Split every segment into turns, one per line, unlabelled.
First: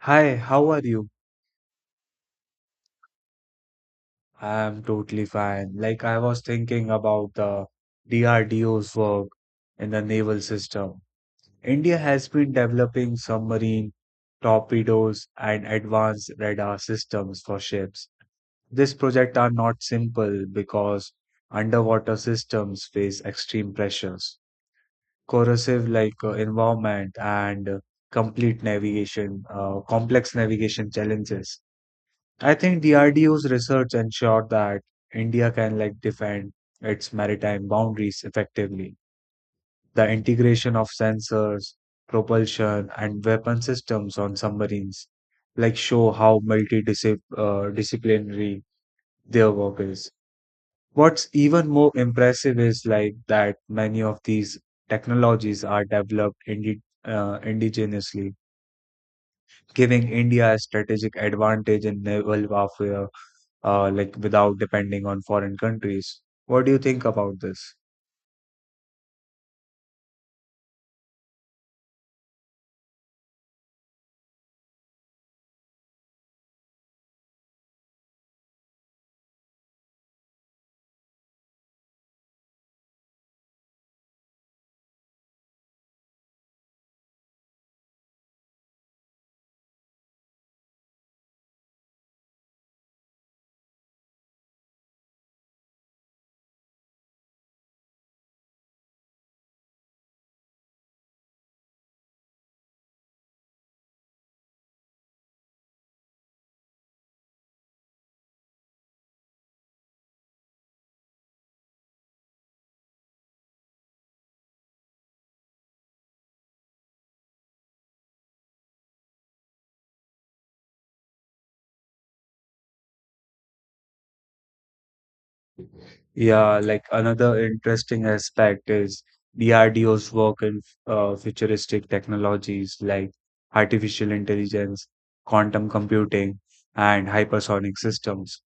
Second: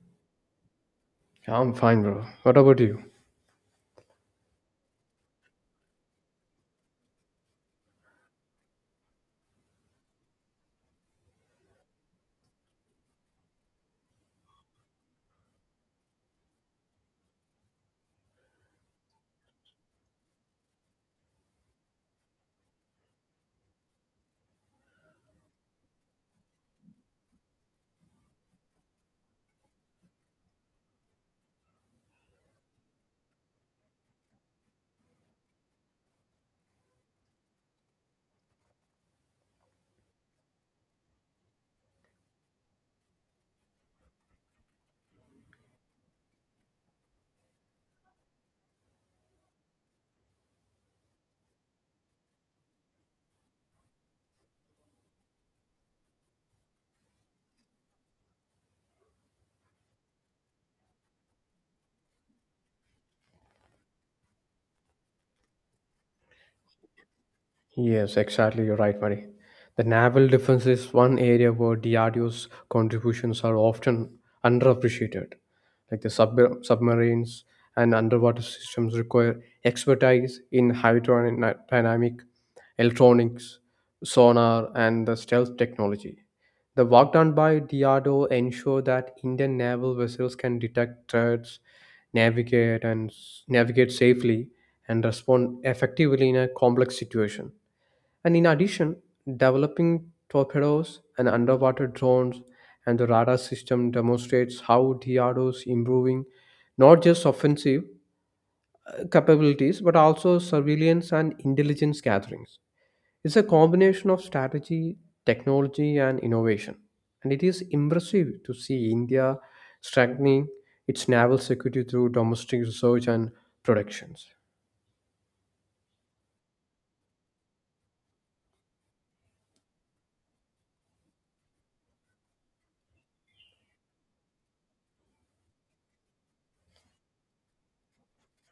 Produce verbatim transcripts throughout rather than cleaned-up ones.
Hi, how are you?
Yeah, I'm fine, bro. What about you?
I'm totally fine. Like, I was thinking about the D R D O's work in the naval system. India has been developing submarine torpedoes and advanced radar systems for ships. This project are not simple because underwater systems face extreme pressures, corrosive like uh, environment and uh, complete navigation, uh, complex navigation challenges. I think D R D O's research ensured that India can like defend its maritime boundaries effectively. The integration of sensors, propulsion, and weapon systems on submarines like show how multidisciplinary their work is. What's even more impressive is like that many of these technologies are developed indi- uh, indigenously, giving India a strategic advantage in naval warfare uh, like without depending on foreign countries. What do you think about this?
Yes, exactly. You're right, Mari. The naval defense is one area where D R D O's contributions are often underappreciated. Like the sub- submarines and underwater systems require expertise in hydrodynamic, electronics, sonar, and the stealth technology. The work done by D R D O ensure that Indian naval vessels can detect threats, navigate and s- navigate safely, and respond effectively in a complex situation. And in addition, developing torpedoes and underwater drones and the radar system demonstrates how D R O is improving not just offensive uh, capabilities but also surveillance and intelligence gatherings. It's a combination of strategy, technology, and innovation. And it is impressive to see India strengthening its naval security through domestic research and productions.
Yeah, like another interesting aspect is D R D O's work in uh, futuristic technologies like artificial intelligence, quantum computing, and hypersonic systems.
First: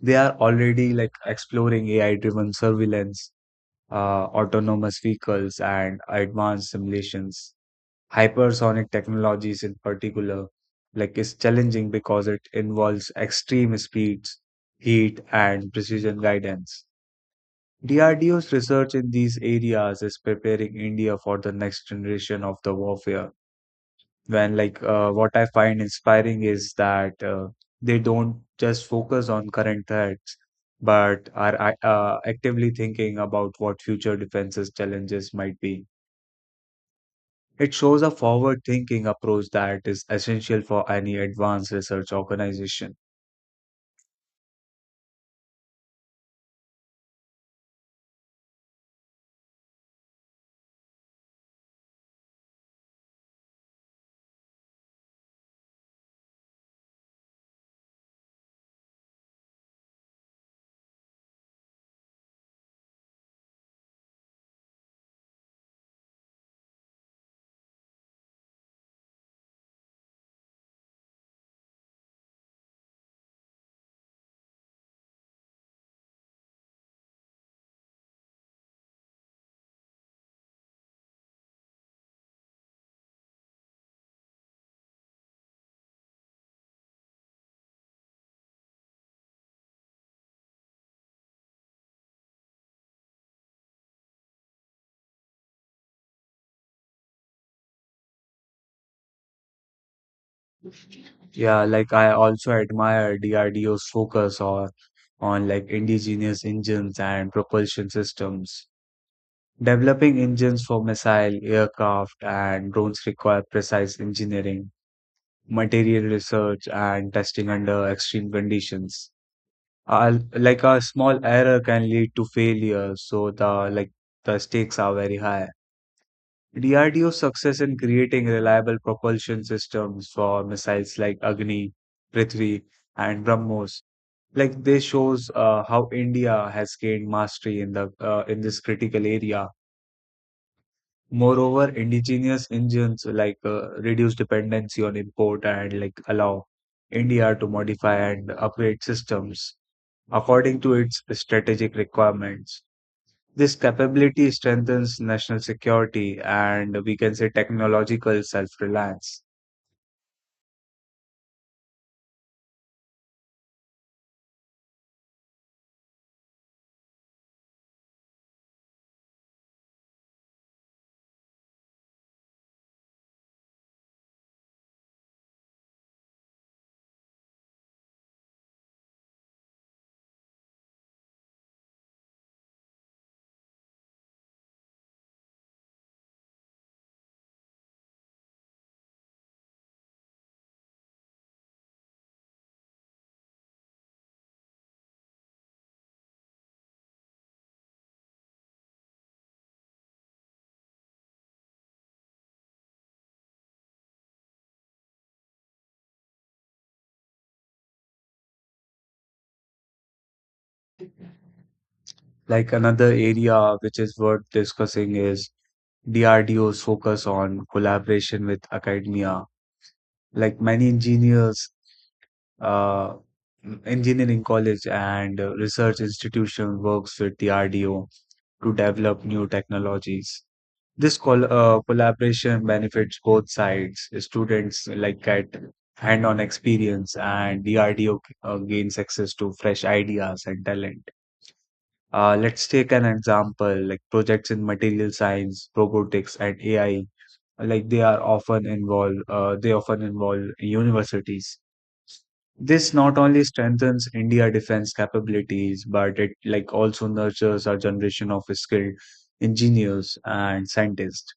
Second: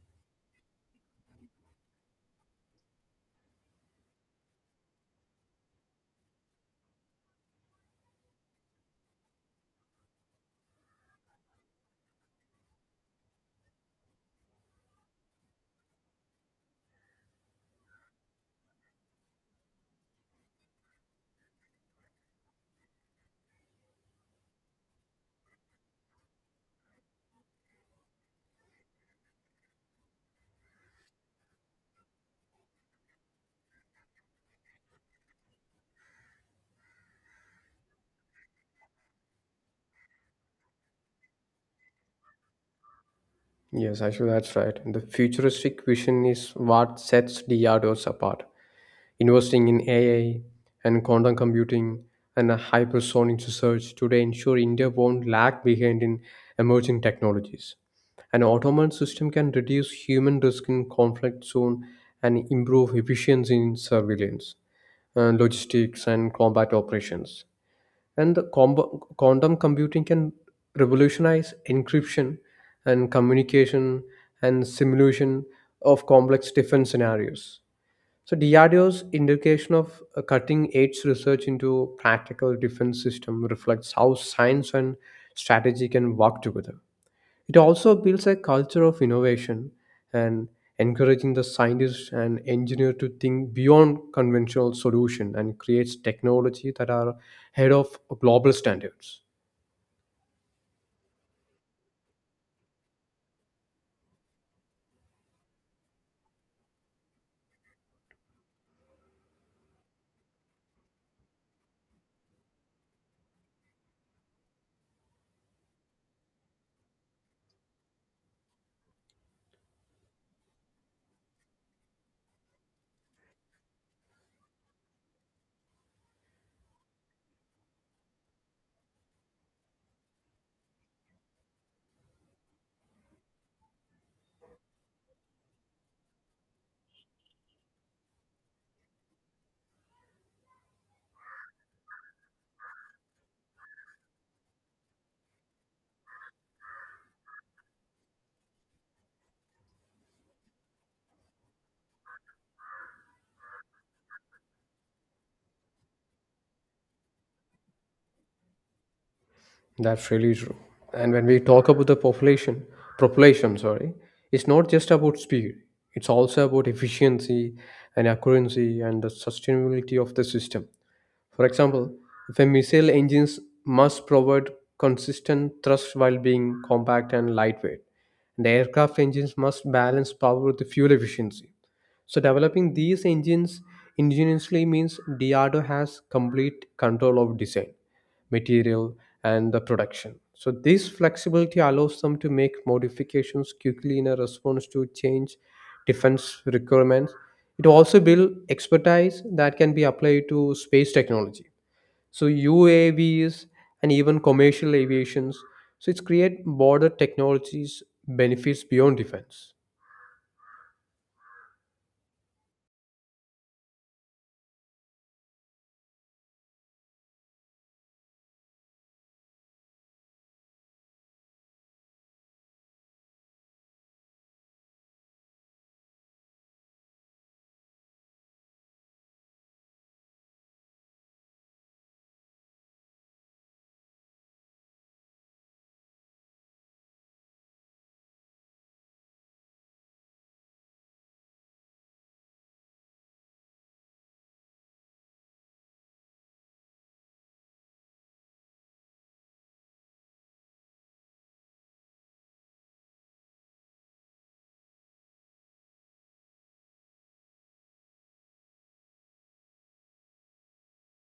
They are already like exploring A I-driven surveillance, uh, autonomous vehicles, and advanced simulations. Hypersonic technologies in particular like is challenging because it involves extreme speeds, heat and precision guidance. DRDO's research in these areas is preparing India for the next generation of the warfare when like uh, what I find inspiring is that uh, they don't just focus on current threats but are uh, actively thinking about what future defenses challenges might be. It shows a forward thinking approach that is essential for any advanced research organization.
Yes, actually, that's right. The futuristic vision is what sets D R D Os apart. Investing in A I and quantum computing and hypersonic research today ensure India won't lag behind in emerging technologies. An automated system can reduce human risk in conflict zone and improve efficiency in surveillance, uh, logistics, and combat operations. And the comb- quantum computing can revolutionize encryption and communication and simulation of complex defense scenarios. So D R D O's indication of cutting edge research into practical defense system reflects how science and strategy can work together. It also builds a culture of innovation and encouraging the scientists and engineers to think beyond conventional solution and creates technology that are ahead of global standards.
Yeah, like I also admire D R D O's focus on, on like indigenous engines and propulsion systems. Developing engines for missile, aircraft, and drones require precise engineering, material research, and testing under extreme conditions. Uh, like a small error can lead to failure, so the like the stakes are very high. D R D O's success in creating reliable propulsion systems for missiles like Agni, Prithvi, and BrahMos, like this shows uh, how India has gained mastery in the uh, in this critical area. Moreover, indigenous engines like uh, reduce dependency on import and like allow India to modify and upgrade systems according to its strategic requirements. This capability strengthens national security and we can say technological self reliance.
That's really true. And when we talk about the population, population, sorry, it's not just about speed. It's also about efficiency and accuracy and the sustainability of the system. For example, if a missile engines must provide consistent thrust while being compact and lightweight, and the aircraft engines must balance power with the fuel efficiency. So developing these engines ingeniously means D R D O has complete control of design material, and the production. So, this flexibility allows them to make modifications quickly in a response to change defense requirements. It also builds expertise that can be applied to space technology. So, U A Vs and even commercial aviations. So, it's create border technologies benefits beyond defense.
Like another area which is worth discussing is D R D O's focus on collaboration with academia. Like many engineers, uh, engineering college and uh, research institution works with D R D O to develop new technologies. This col uh, collaboration benefits both sides. Students like get hand-on experience, and D R D O uh, gains access to fresh ideas and talent. Uh, let's take an example, like projects in material science, robotics, and A I. Like they are often involve, uh, they often involve universities. This not only strengthens India defense capabilities, but it like also nurtures our generation of skilled engineers and scientists.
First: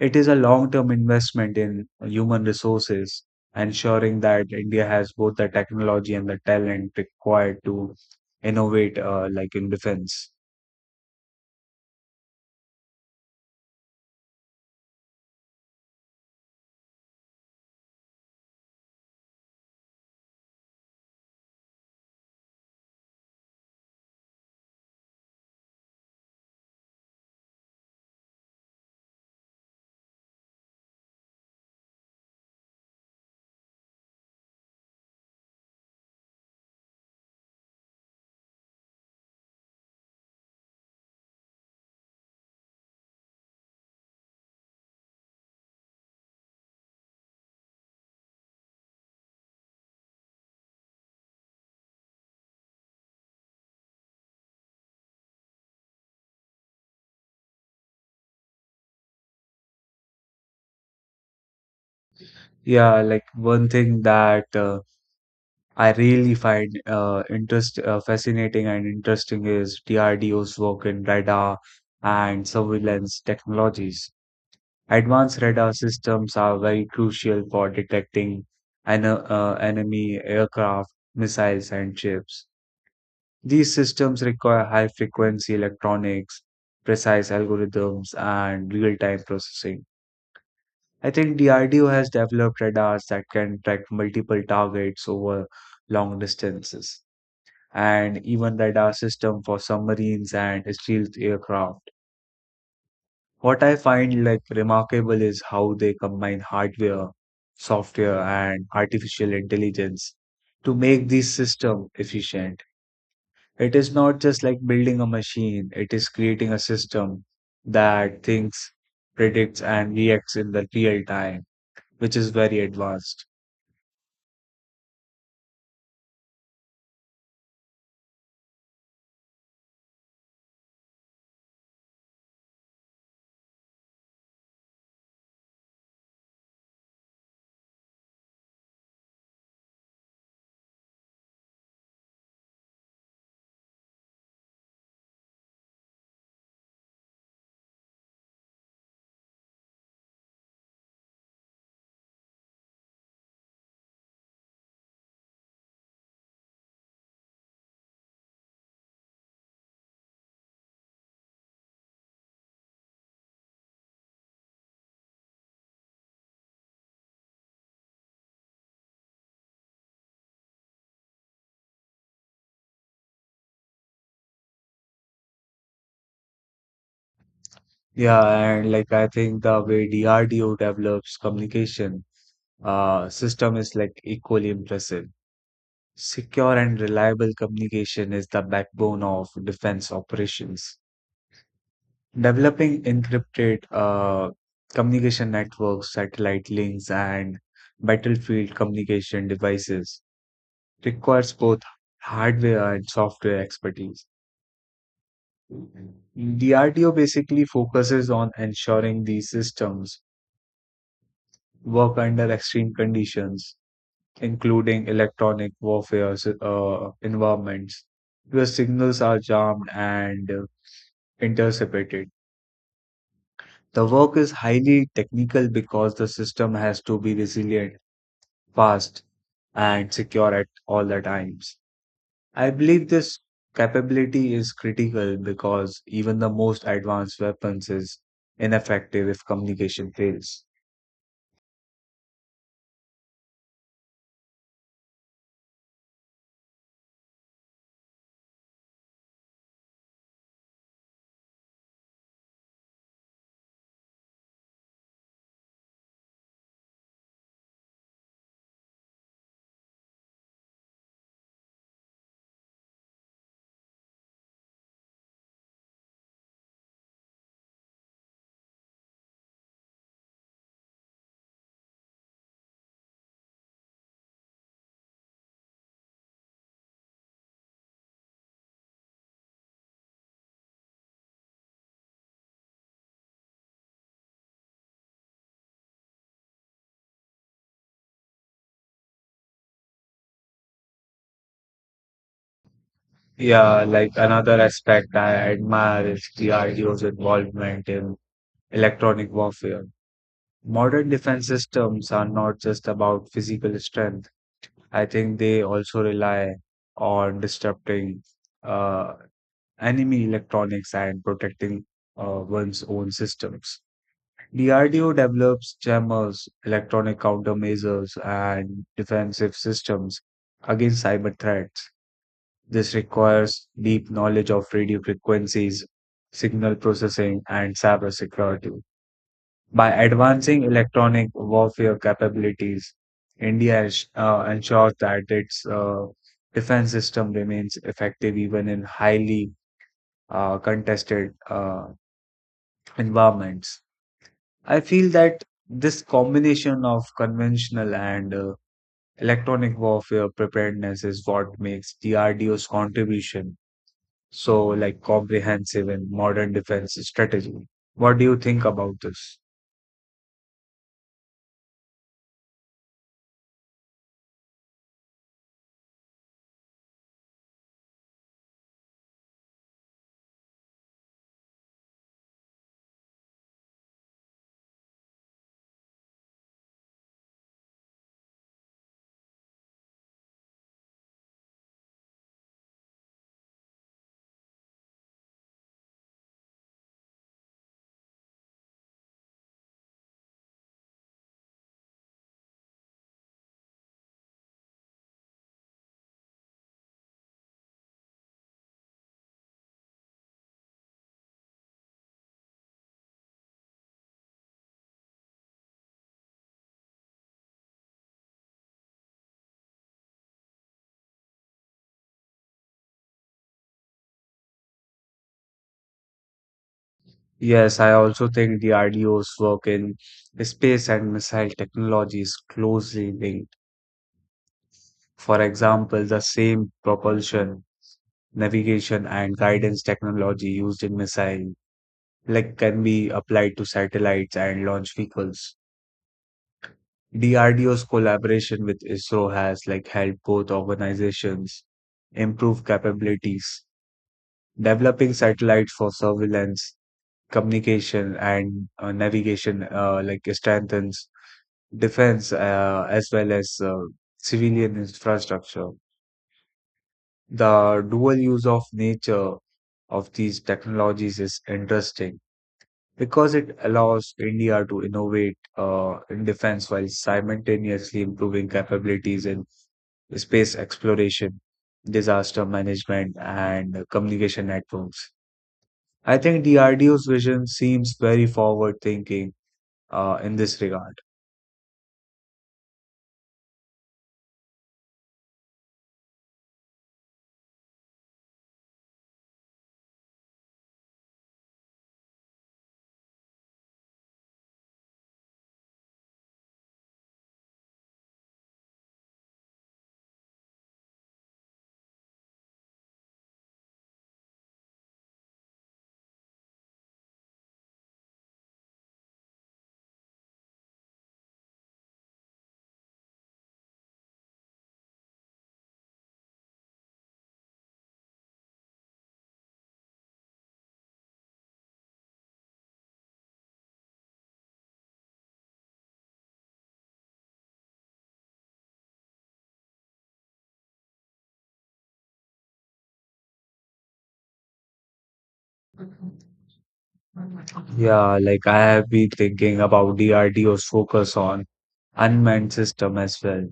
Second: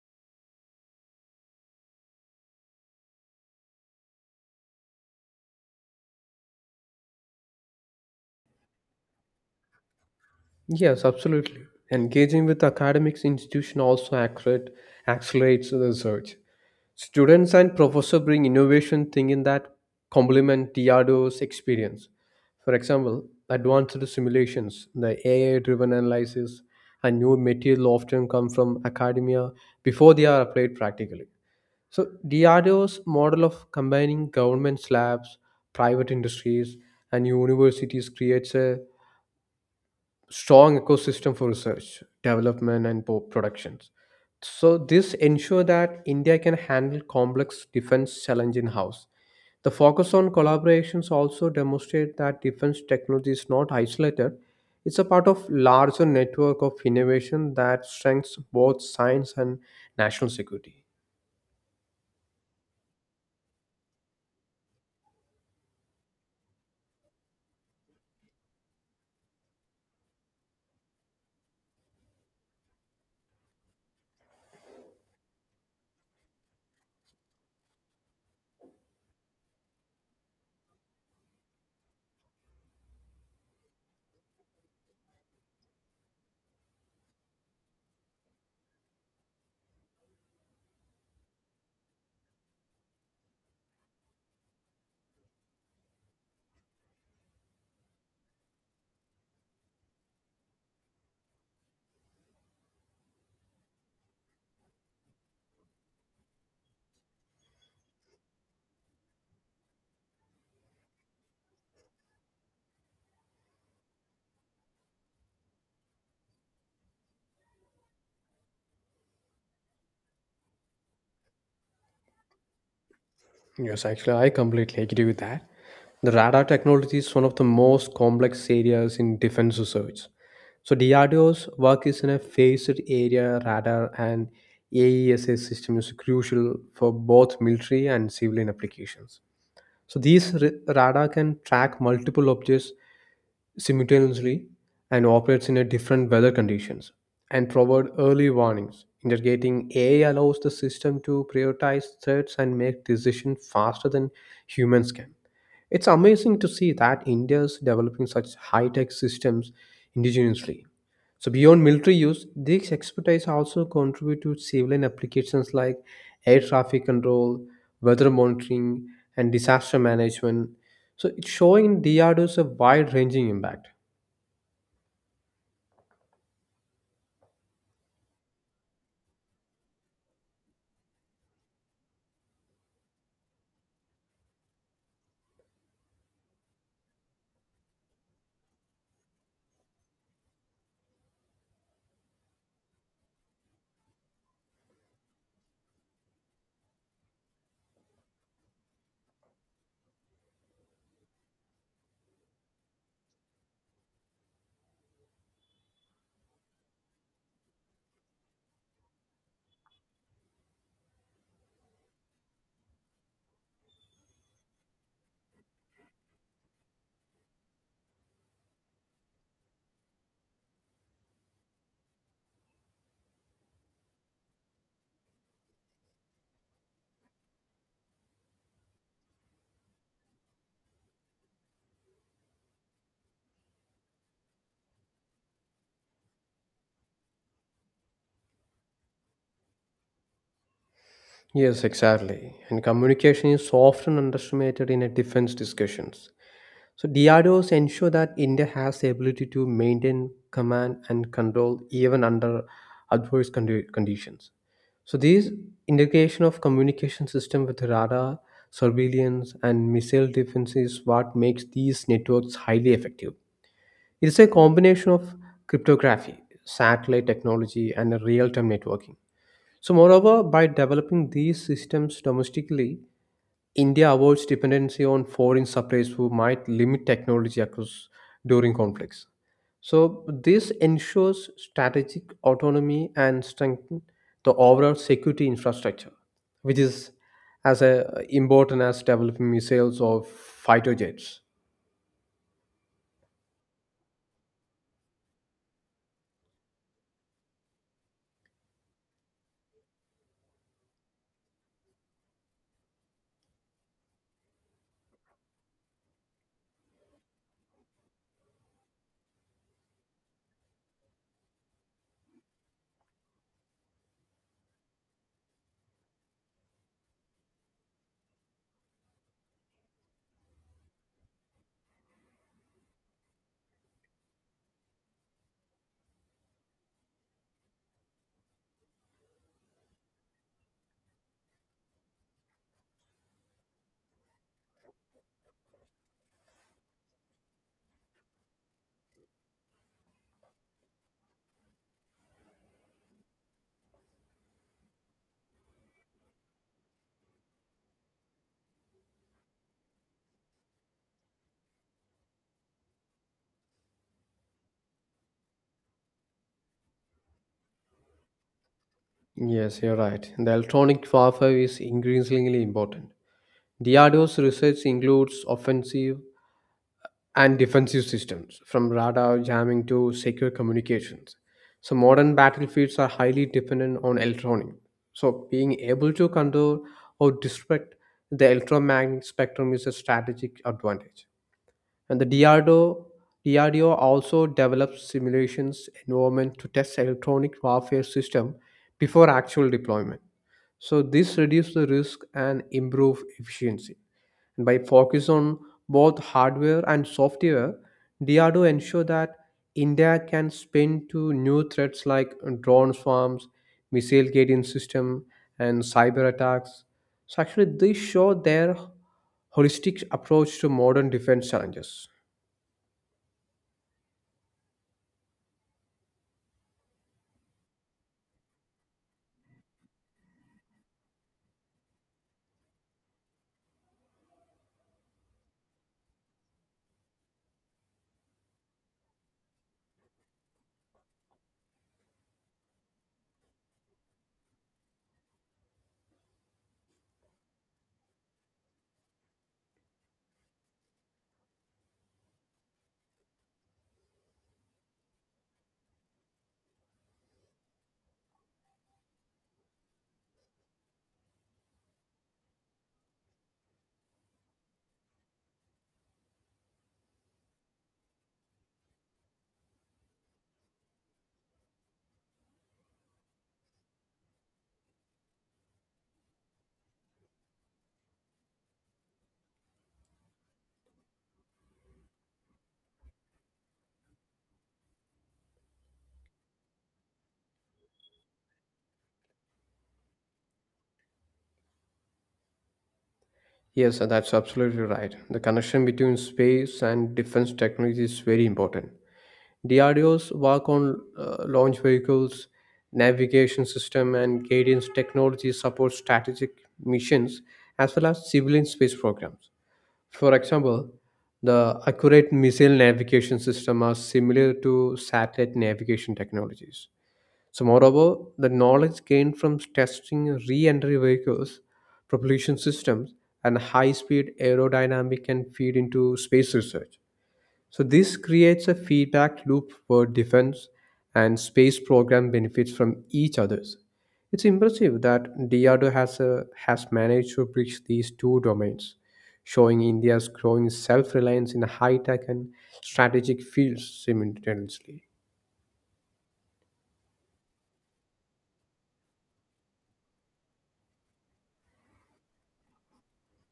It is a long-term investment in human resources, ensuring that India has both the technology and the talent required to innovate, uh, like in defense.
Yes, absolutely. Engaging with academics institution also accelerate, accelerates the research. Students and professor bring innovation thinking that complement D R D O's experience. For example, advanced simulations, the A I-driven analysis, and new material often come from academia before they are applied practically. So D R D O's model of combining government labs, private industries, and universities creates a strong ecosystem for research, development, and po- productions. So this ensure that India can handle complex defense challenge in house. The focus on collaborations also demonstrate that defense technology is not isolated. It's a part of larger network of innovation that strengthens both science and national security.
Yeah, like one thing that uh, I really find uh, interest uh, fascinating and interesting is D R D O's work in radar and surveillance technologies. Advanced radar systems are very crucial for detecting an, uh, enemy aircraft, missiles, and ships. These systems require high frequency electronics, precise algorithms, and real time processing. I think D R D O has developed radars that can track multiple targets over long distances, and even radar system for submarines and stealth aircraft. What I find like remarkable is how they combine hardware, software, and artificial intelligence to make these systems efficient. It is not just like building a machine, it is creating a system that thinks, predicts, and reacts in the real time, which is very advanced.
Yes, actually, I completely agree with that. The radar technology is one of the most complex areas in defense research. So, D R D O's work is in a phased area radar and A E S A system is crucial for both military and civilian applications. So, these ra- radar can track multiple objects simultaneously and operates in a different weather conditions and provide early warnings. Integrating A I allows the system to prioritize threats and make decisions faster than humans can. It's amazing to see that India is developing such high-tech systems indigenously. So beyond military use, these expertise also contribute to civilian applications like air traffic control, weather monitoring, and disaster management. So it's showing D R D O's a wide-ranging impact.
Yeah, and like I think the way D R D O develops communication uh, system is like equally impressive. Secure and reliable communication is the backbone of defense operations. Developing encrypted uh, communication networks, satellite links, and battlefield communication devices requires both hardware and software expertise. D R D O basically focuses on ensuring these systems work under extreme conditions, including electronic warfare uh, environments where signals are jammed and uh, intercepted. The work is highly technical because the system has to be resilient, fast, and secure at all the times. I believe this capability is critical because even the most advanced weapons is ineffective if communication fails.
Yes, exactly. And communication is often underestimated in a defense discussions. So D R D Os ensure that India has the ability to maintain command and control even under adverse condi- conditions. So these integration of communication system with radar, surveillance, and missile defense is what makes these networks highly effective. It's a combination of cryptography, satellite technology, and real-time networking. So, moreover, by developing these systems domestically, India avoids dependency on foreign suppliers who might limit technology access during conflicts. So, this ensures strategic autonomy and strengthens the overall security infrastructure, which is as uh, important as developing missiles or fighter jets.
Yeah, like another aspect I admire is D R D O's involvement in electronic warfare. Modern defense systems are not just about physical strength. I think they also rely on disrupting uh, enemy electronics and protecting uh, one's own systems. D R D O develops jammers, electronic countermeasures, and defensive systems against cyber threats. This requires deep knowledge of radio frequencies, signal processing, and cybersecurity. By advancing electronic warfare capabilities, India ens- uh, ensures that its uh, defense system remains effective even in highly uh, contested uh, environments. I feel that this combination of conventional and uh, electronic warfare preparedness is what makes D R D O's contribution so like comprehensive in modern defense strategy. What do you think about this?
Yes, you're right. The electronic warfare is increasingly important. D R D O's research includes offensive and defensive systems, from radar jamming to secure communications. So, modern battlefields are highly dependent on electronic. So, being able to control or disrupt the electromagnetic spectrum is a strategic advantage. And the D R D O, D R D O also develops simulations environment to test electronic warfare system before actual deployment. So, this reduces the risk and improve efficiency. And by focus on both hardware and software, D R D O ensure that India can spin to new threats like drone swarms, missile guidance system, and cyber attacks. So actually, they show their holistic approach to modern defense challenges.
Yes, I also think the D R D O's work in space and missile technology is closely linked. For example, the same propulsion, navigation, and guidance technology used in missile like can be applied to satellites and launch vehicles. D R D O's collaboration with I S R O has like helped both organizations improve capabilities, developing satellites for surveillance, communication, and uh, navigation, uh, like strengthens defense uh, as well as uh, civilian infrastructure. The dual use of nature of these technologies is interesting because it allows India to innovate uh, in defense while simultaneously improving capabilities in space exploration, disaster management, and communication networks. I think D R D O's vision seems very forward thinking uh, in this regard.
Yes, that's absolutely right. The connection between space and defense technology is very important. D R D O's work on uh, launch vehicles, navigation system, and guidance technology supports strategic missions as well as civilian space programs. For example, the accurate missile navigation system are similar to satellite navigation technologies. So, moreover, the knowledge gained from testing re-entry vehicles, propulsion systems, and high-speed aerodynamic can feed into space research. So this creates a feedback loop where defense and space program benefits from each other's. It's impressive that D R D O has, uh, has managed to bridge these two domains, showing India's growing self-reliance in high-tech and strategic fields simultaneously.
Yeah, like I have been thinking about D R D O's focus on unmanned system as well.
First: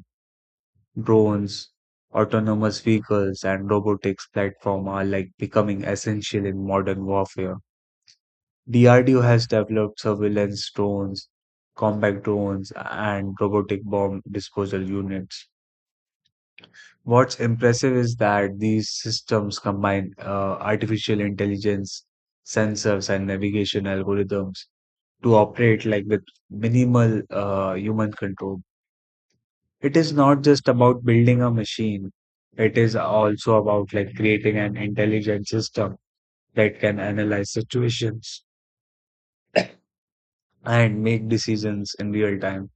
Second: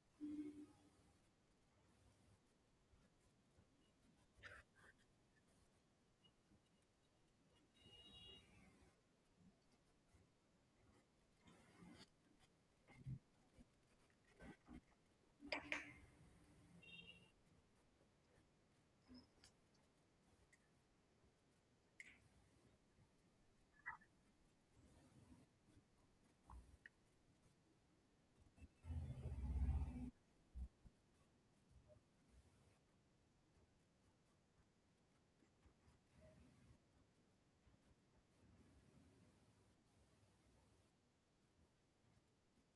Drones, autonomous vehicles, and robotics platform are like becoming essential in modern warfare. D R D O has developed surveillance drones, combat drones, and robotic bomb disposal units. What's impressive is that these systems combine uh, artificial intelligence, sensors, and navigation algorithms to operate like with minimal uh, human control. It is not just about building a machine. It is also about like creating an intelligent system that can analyze situations and make decisions in real time.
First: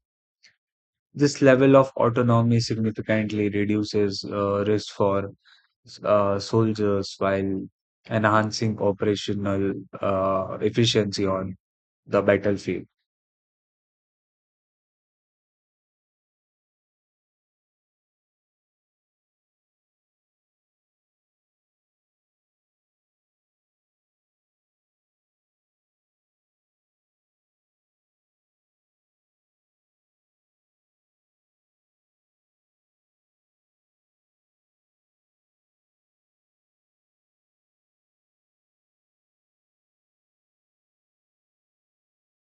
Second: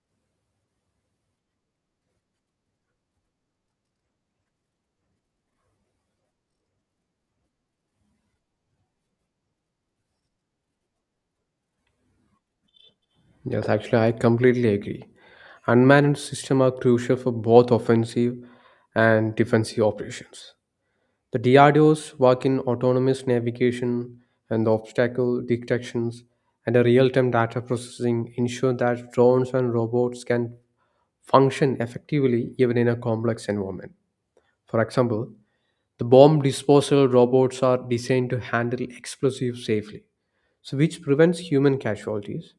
This level of autonomy significantly reduces uh, risk for uh, soldiers while enhancing operational uh, efficiency on the battlefield.
Yes, actually, I completely agree. Unmanned systems are crucial for both offensive and defensive operations. The D R D O's work in autonomous navigation and the obstacle detections and the real-time data processing ensure that drones and robots can function effectively even in a complex environment. For example, the bomb disposal robots are designed to handle explosives safely, so which prevents human casualties.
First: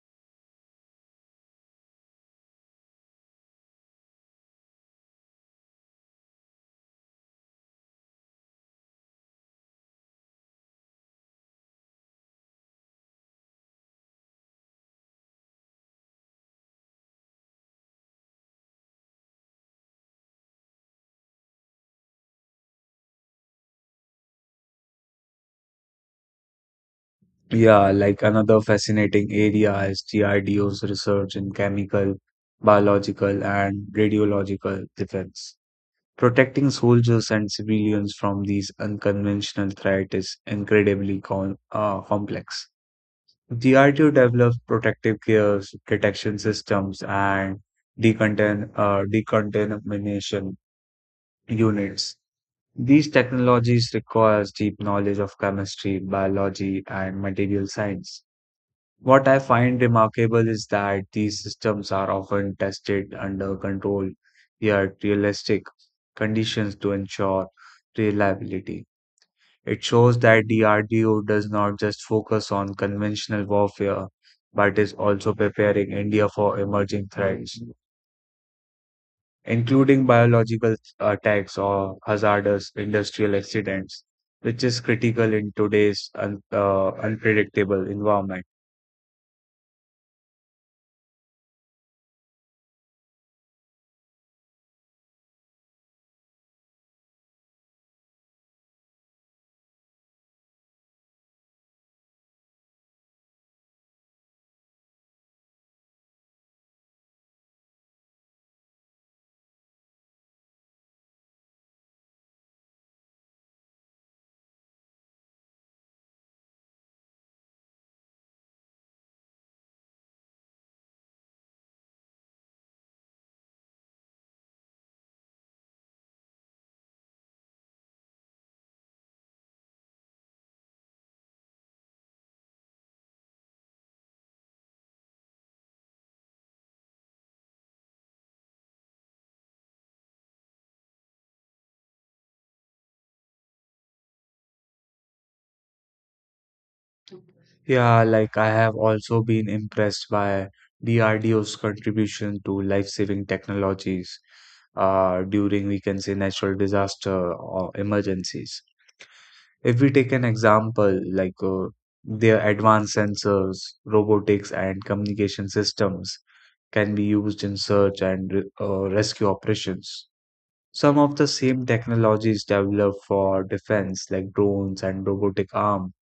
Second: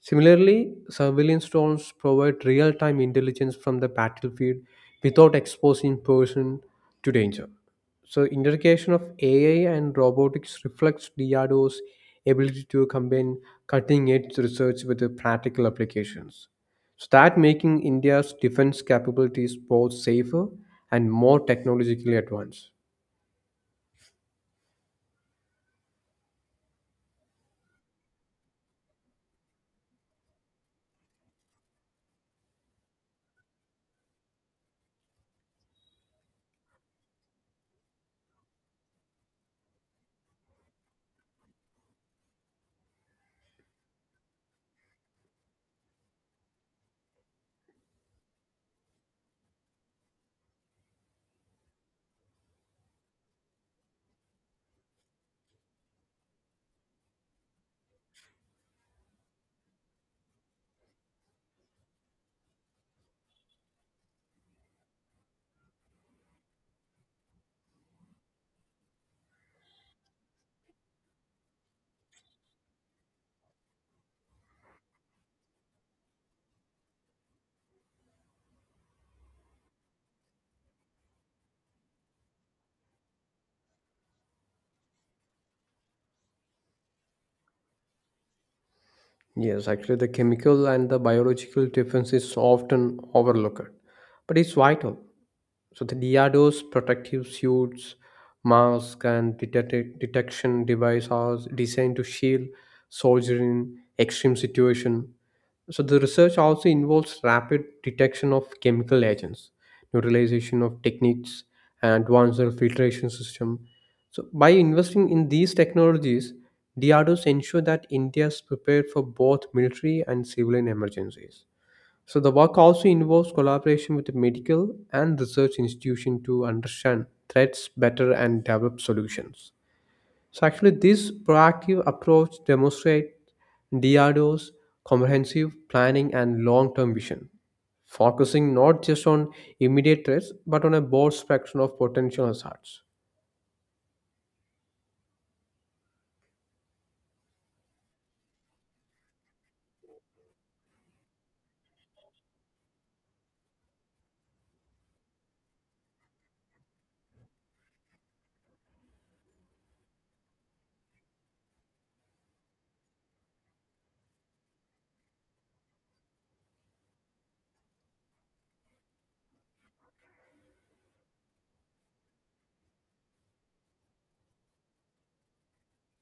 Similarly, surveillance drones provide real time intelligence from the battlefield without exposing person to danger. So, integration of A I and robotics reflects D R D O's ability to combine cutting edge research with the practical applications. So, that making India's defense capabilities both safer and more technologically advanced.
Yeah, like another fascinating area is G R D O's research in chemical, biological, and radiological defense. Protecting soldiers and civilians from these unconventional threats is incredibly com- uh, complex. D R D O developed protective gears, detection systems, and decontam- uh, decontamination units. These technologies requires deep knowledge of chemistry, biology, and material science. What I find remarkable is that these systems are often tested under controlled yet realistic conditions to ensure reliability. It shows that the R D O does not just focus on conventional warfare, but is also preparing India for emerging threats, including biological attacks or hazardous industrial accidents, which is critical in today's un- uh, unpredictable environment.
Yes, actually, the chemical and the biological difference is often overlooked, but it's vital. So the Diado's protective suits, mask, and detect- detection device are designed to shield soldiers in extreme situation. So the research also involves rapid detection of chemical agents, neutralization of techniques, and advanced filtration system. So by investing in these technologies, D R D Os ensure that India is prepared for both military and civilian emergencies. So the work also involves collaboration with the medical and research institution to understand threats better and develop solutions. So actually this proactive approach demonstrates D R D O's comprehensive planning and long-term vision, focusing not just on immediate threats but on a broad spectrum of potential hazards.
Yeah, like I have also been impressed by D R D O's contribution to life-saving technologies uh, during, we can say, natural disaster or emergencies. If we take an example like uh, their advanced sensors, robotics, and communication systems can be used in search and re- uh, rescue operations. Some of the same technologies developed for defense, like drones and robotic arm,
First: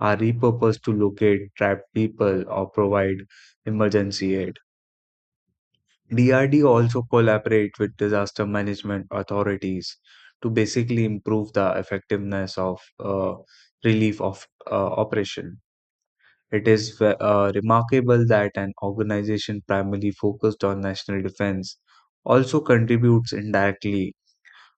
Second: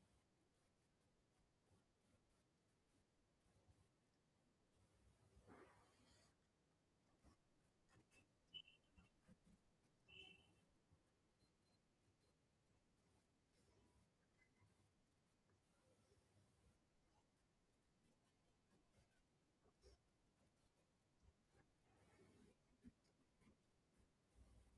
are repurposed to locate trapped people or provide emergency aid. D R D also collaborate with disaster management authorities to basically improve the effectiveness of uh, relief of uh, operation. It is ve- uh, remarkable that an organization primarily focused on national defense also contributes indirectly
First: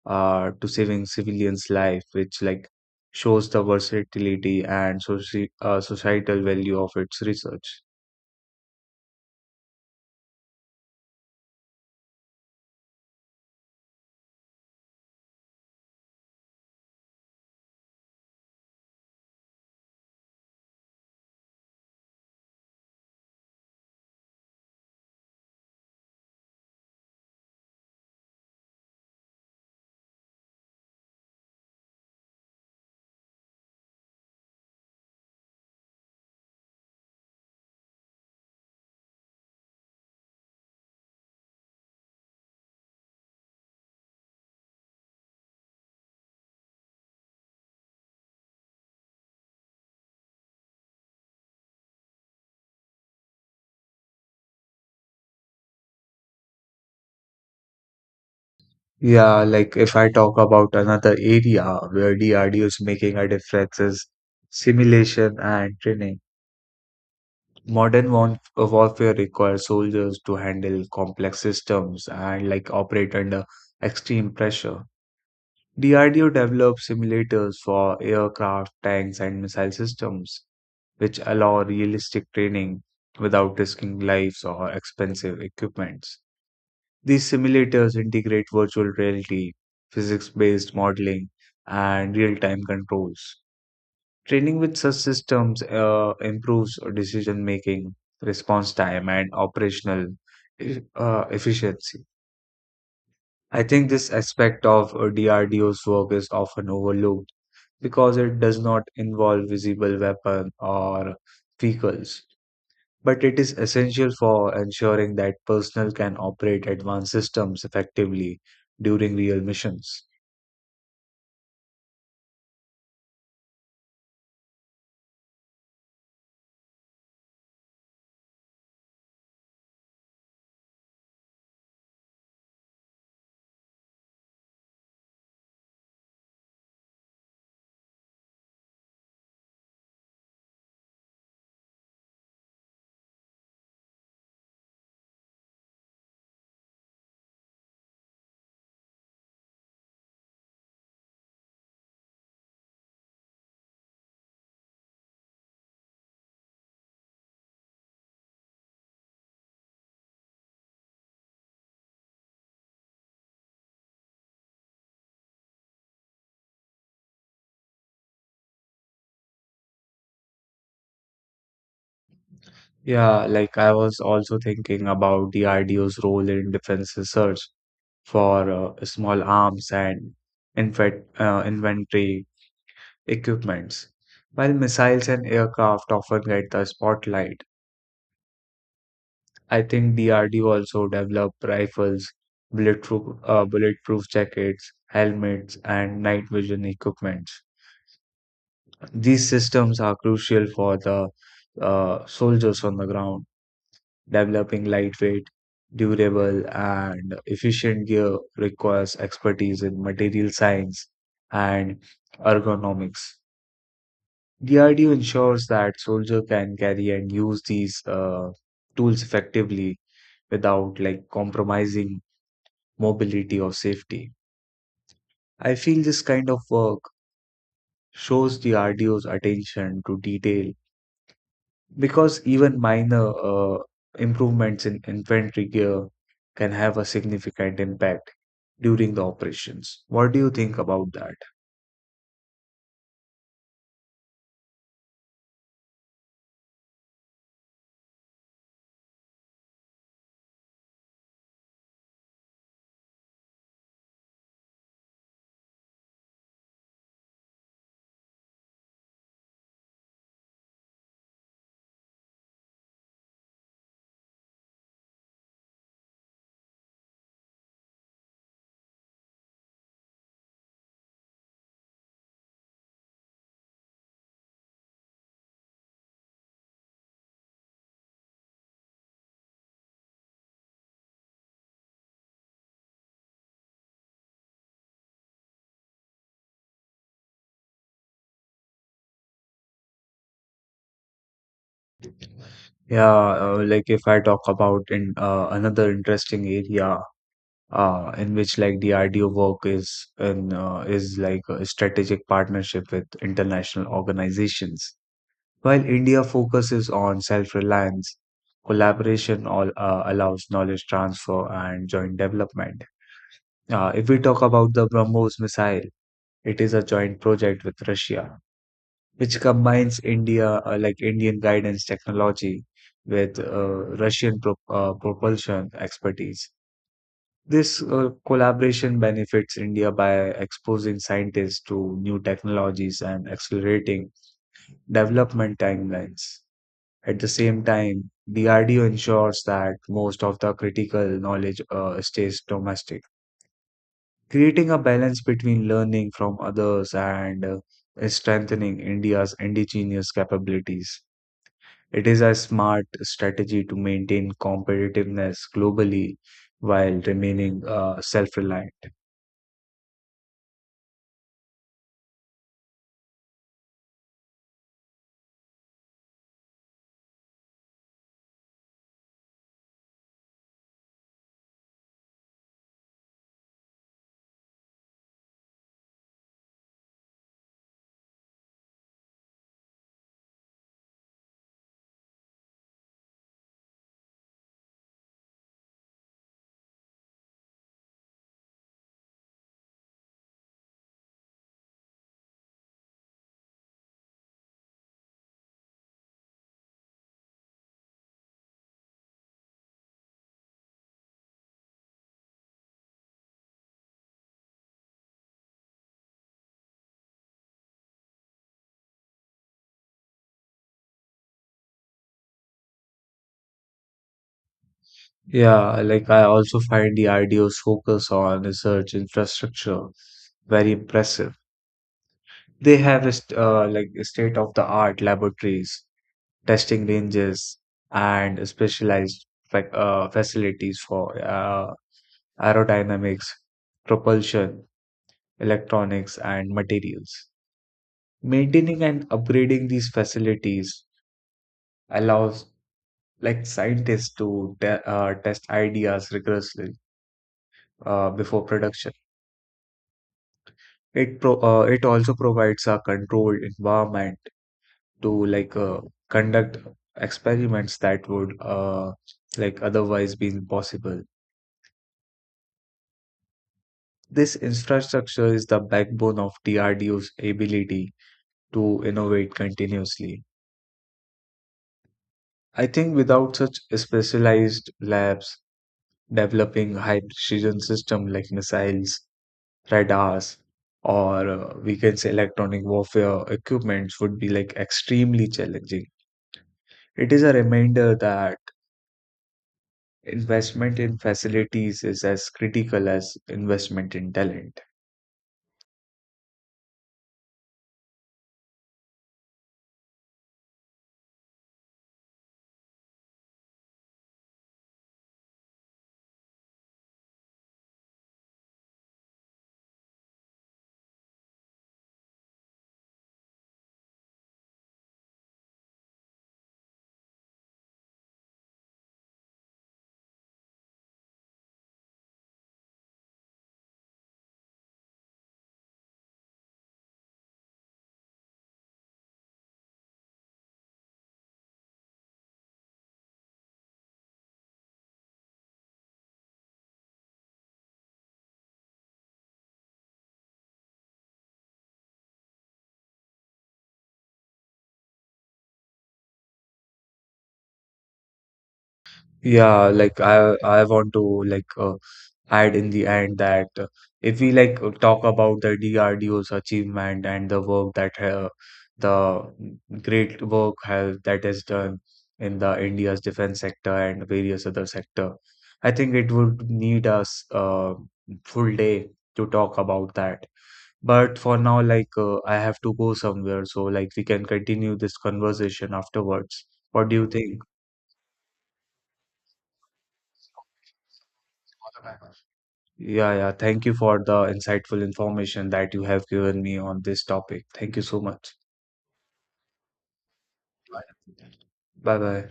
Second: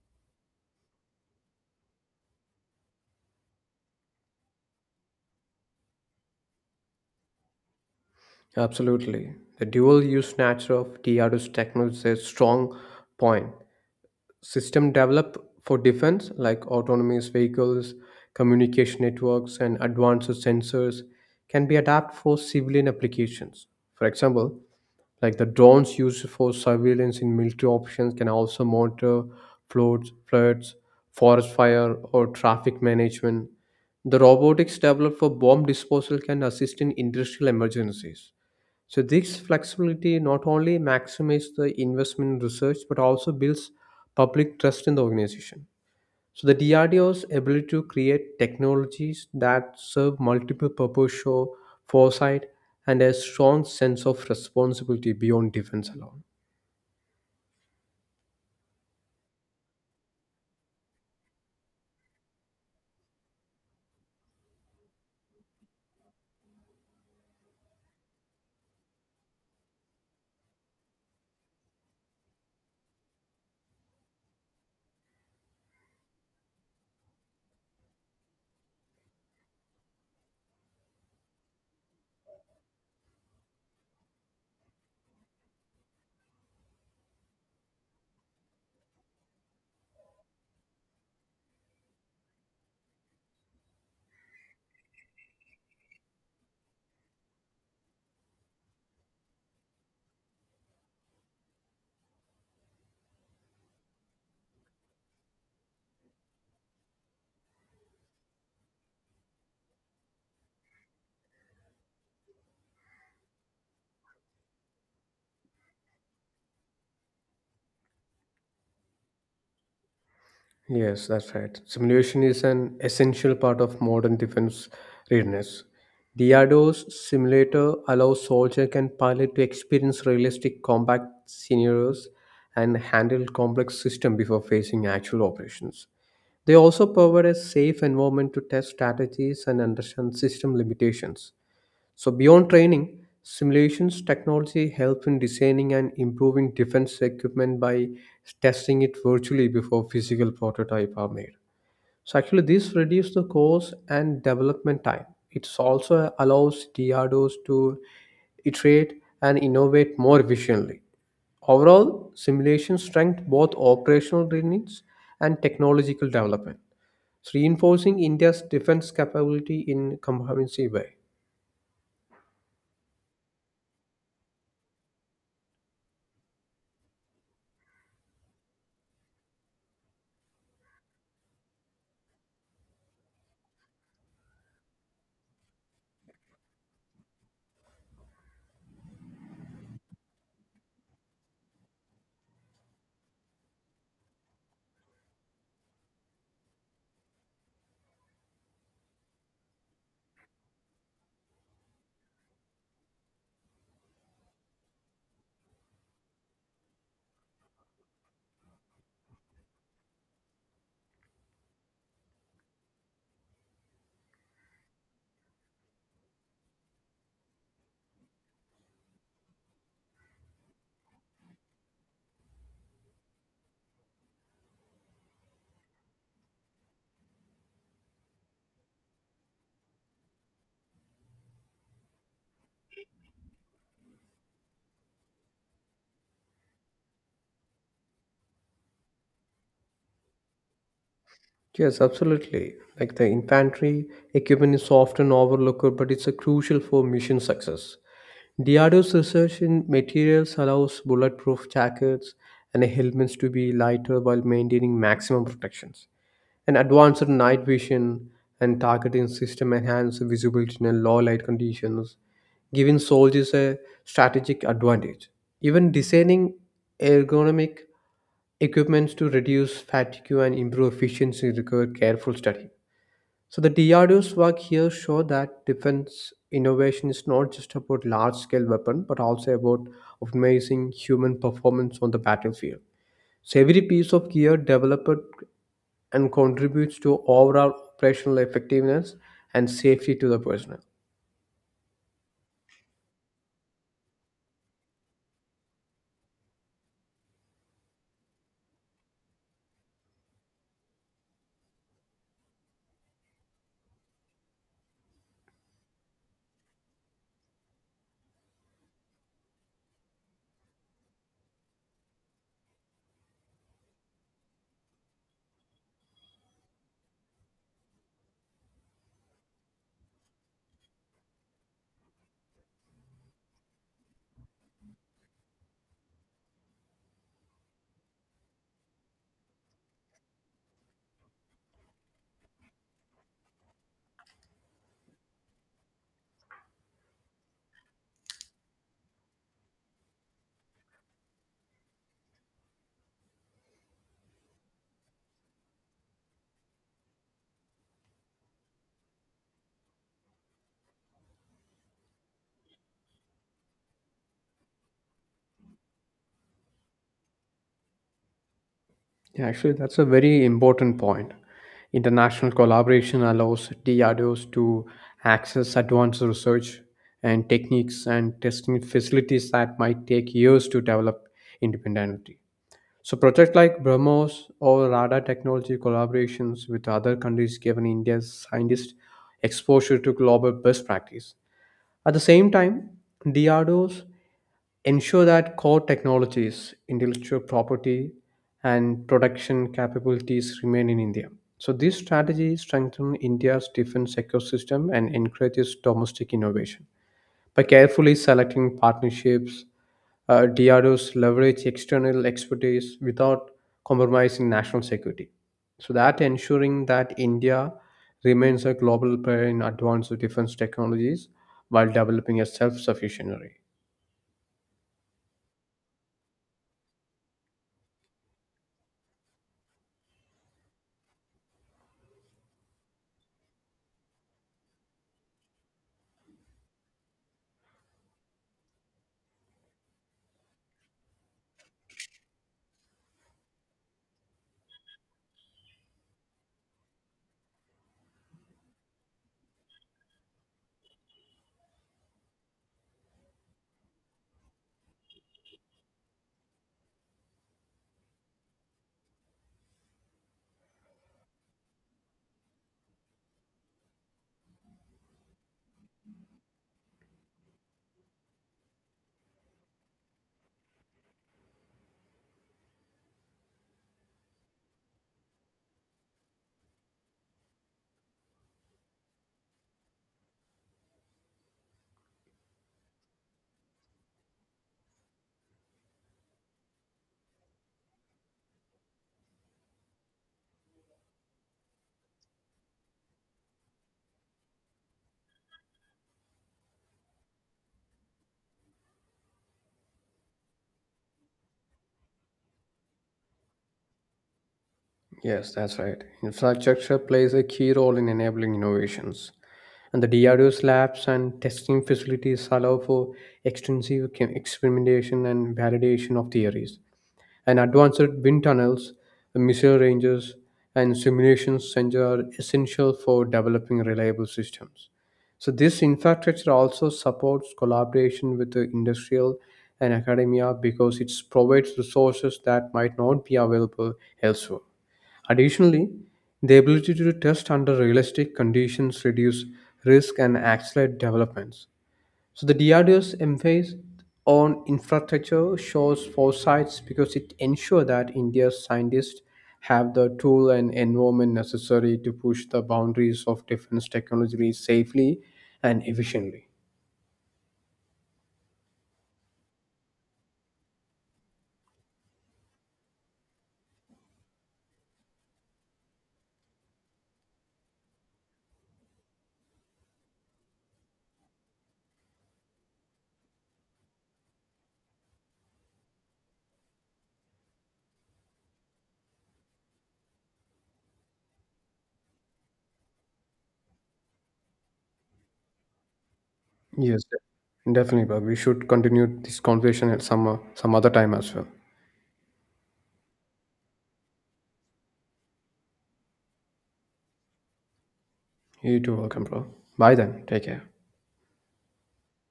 uh, to saving civilians' life, which like shows the versatility and soci- uh, societal value of its research.
Absolutely. The dual use nature of D R D O's technology is a strong point. System developed for defense like autonomous vehicles, communication networks, and advanced sensors can be adapted for civilian applications. For example, like the drones used for surveillance in military operations can also monitor floods floods forest fire, or traffic management. The robotics developed for bomb disposal can assist in industrial emergencies. So this flexibility not only maximizes the investment in research but also builds public trust in the organization. So the D R D O's ability to create technologies that serve multiple purposes show foresight and a strong sense of responsibility beyond defense alone.
Yeah, like if I talk about another area where D R D O is making a difference is simulation and training. Modern war warfare requires soldiers to handle complex systems and like operate under extreme pressure. D R D O develops simulators for aircraft, tanks, and missile systems, which allow realistic training without risking lives or expensive equipment. These simulators integrate virtual reality, physics based modeling, and real time controls. Training with such systems uh, improves decision making, response time, and operational e- uh, efficiency. I think this aspect of uh, D R D O's work is often overlooked because it does not involve visible weapon or vehicles but it is essential for ensuring that personnel can operate advanced systems effectively during real missions.
Yes, that's right. Simulation is an essential part of modern defense readiness. D R D O's simulator allows soldier and pilot to experience realistic combat scenarios and handle complex systems before facing actual operations. They also provide a safe environment to test strategies and understand system limitations. So, beyond training, simulations technology helps in designing and improving defense equipment by testing it virtually before physical prototype are made. So, actually, this reduces the cost and development time. It also allows D R D Os to iterate and innovate more efficiently. Overall, simulation strength both operational needs and technological development, so reinforcing India's defense capability in comprehensive way.
Yeah, like I was also thinking about D R D O's role in defense research for uh, small arms and infant, uh, inventory equipments. While missiles and aircraft often get the spotlight, I think D R D O also developed rifles, bulletproof, uh, bulletproof jackets, helmets, and night vision equipment. These systems are crucial for the uh, soldiers on the ground. Developing lightweight, durable, and efficient gear requires expertise in material science and ergonomics. D R D O ensures that soldier can carry and use these uh, tools effectively without like compromising mobility or safety. I feel this kind of work shows the R D O's attention to detail. Because even minor uh, improvements in infantry gear can have a significant impact during the operations. What do you think about that?
Yes, absolutely. Like the infantry equipment is often overlooked, but it's a crucial for mission success. D R D O's research in materials allows bulletproof jackets and helmets to be lighter while maintaining maximum protections. And advanced night vision and targeting system enhance visibility in low light conditions, giving soldiers a strategic advantage. Even designing ergonomic equipments to reduce fatigue and improve efficiency require careful study. So the D R D O's work here show that defense innovation is not just about large-scale weapon, but also about optimizing human performance on the battlefield. So every piece of gear developed and contributes to overall operational effectiveness and safety to the personnel.
Yeah, uh, like if I talk about in uh, another interesting area uh, in which like the R D O work is in, uh, is like a strategic partnership with international organizations. While India focuses on self-reliance, collaboration all, uh, allows knowledge transfer and joint development. Uh, if we talk about the BrahMos missile, it is a joint project with Russia, which combines India, uh, like Indian guidance technology, with uh, Russian pro uh, propulsion expertise. This uh, collaboration benefits India by exposing scientists to new technologies and accelerating development timelines. At the same time, D R D O ensures that most of the critical knowledge uh, stays domestic. Creating a balance between learning from others and uh, strengthening India's indigenous capabilities. It is a smart strategy to maintain competitiveness globally while remaining uh, self-reliant.
Yeah, actually, that's a very important point. International collaboration allows D R D Os to access advanced research and techniques and testing facilities that might take years to develop independently. So, projects like BrahMos or radar technology collaborations with other countries given India's scientists exposure to global best practice. At the same time, D R D Os ensure that core technologies, intellectual property, and production capabilities remain in India. So, this strategy strengthens India's defense ecosystem and encourages domestic innovation. By carefully selecting partnerships, uh, D R Os leverage external expertise without compromising national security. So, that ensuring that India remains a global player in advanced defense technologies while developing a self sufficiency.
Yeah, like I also find the I D O's focus on research infrastructure very impressive. They have est- uh, like state-of-the-art laboratories, testing ranges, and specialized fac uh, facilities for uh, aerodynamics, propulsion, electronics, and materials. Maintaining and upgrading these facilities allows like scientists to te uh, test ideas rigorously uh, before production. It pro uh, it also provides a controlled environment to like uh, conduct experiments that would uh, like otherwise be impossible. This infrastructure is the backbone of D R D O's ability to innovate continuously. I think without such specialized labs developing high precision systems like missiles, radars, or uh, we can say electronic warfare equipments would be like extremely challenging. It is a reminder that investment in facilities is as critical as investment in talent.
Yes, that's right. Infrastructure plays a key role in enabling innovations. And the D R D O's labs and testing facilities allow for extensive chem- experimentation and validation of theories. And advanced wind tunnels, missile ranges, and simulation centers are essential for developing reliable systems. So this infrastructure also supports collaboration with the industrial and academia because it provides resources that might not be available elsewhere. Additionally, the ability to test under realistic conditions reduce risk and accelerate developments. So the D R D O's emphasis on infrastructure shows foresight because it ensures that India's scientists have the tool and environment necessary to push the boundaries of defense technology safely and efficiently.
Yeah, like I I want to like uh, add in the end that uh, if we like uh, talk about the D R D O's achievement and the work that uh, the great work has, that is done in the India's defense sector and various other sector, I think it would need us uh, full day to talk about that. But for now, like uh, I have to go somewhere, so like we can continue this conversation afterwards. What do
Yes,
you think?
de- definitely, bro. We should continue this conversation at some uh, some other time as well.
Yeah, yeah. Thank you for the insightful information that you have given me on this topic. Thank you so much.
You too, welcome, bro. Bye then. Take care.
Bye bye.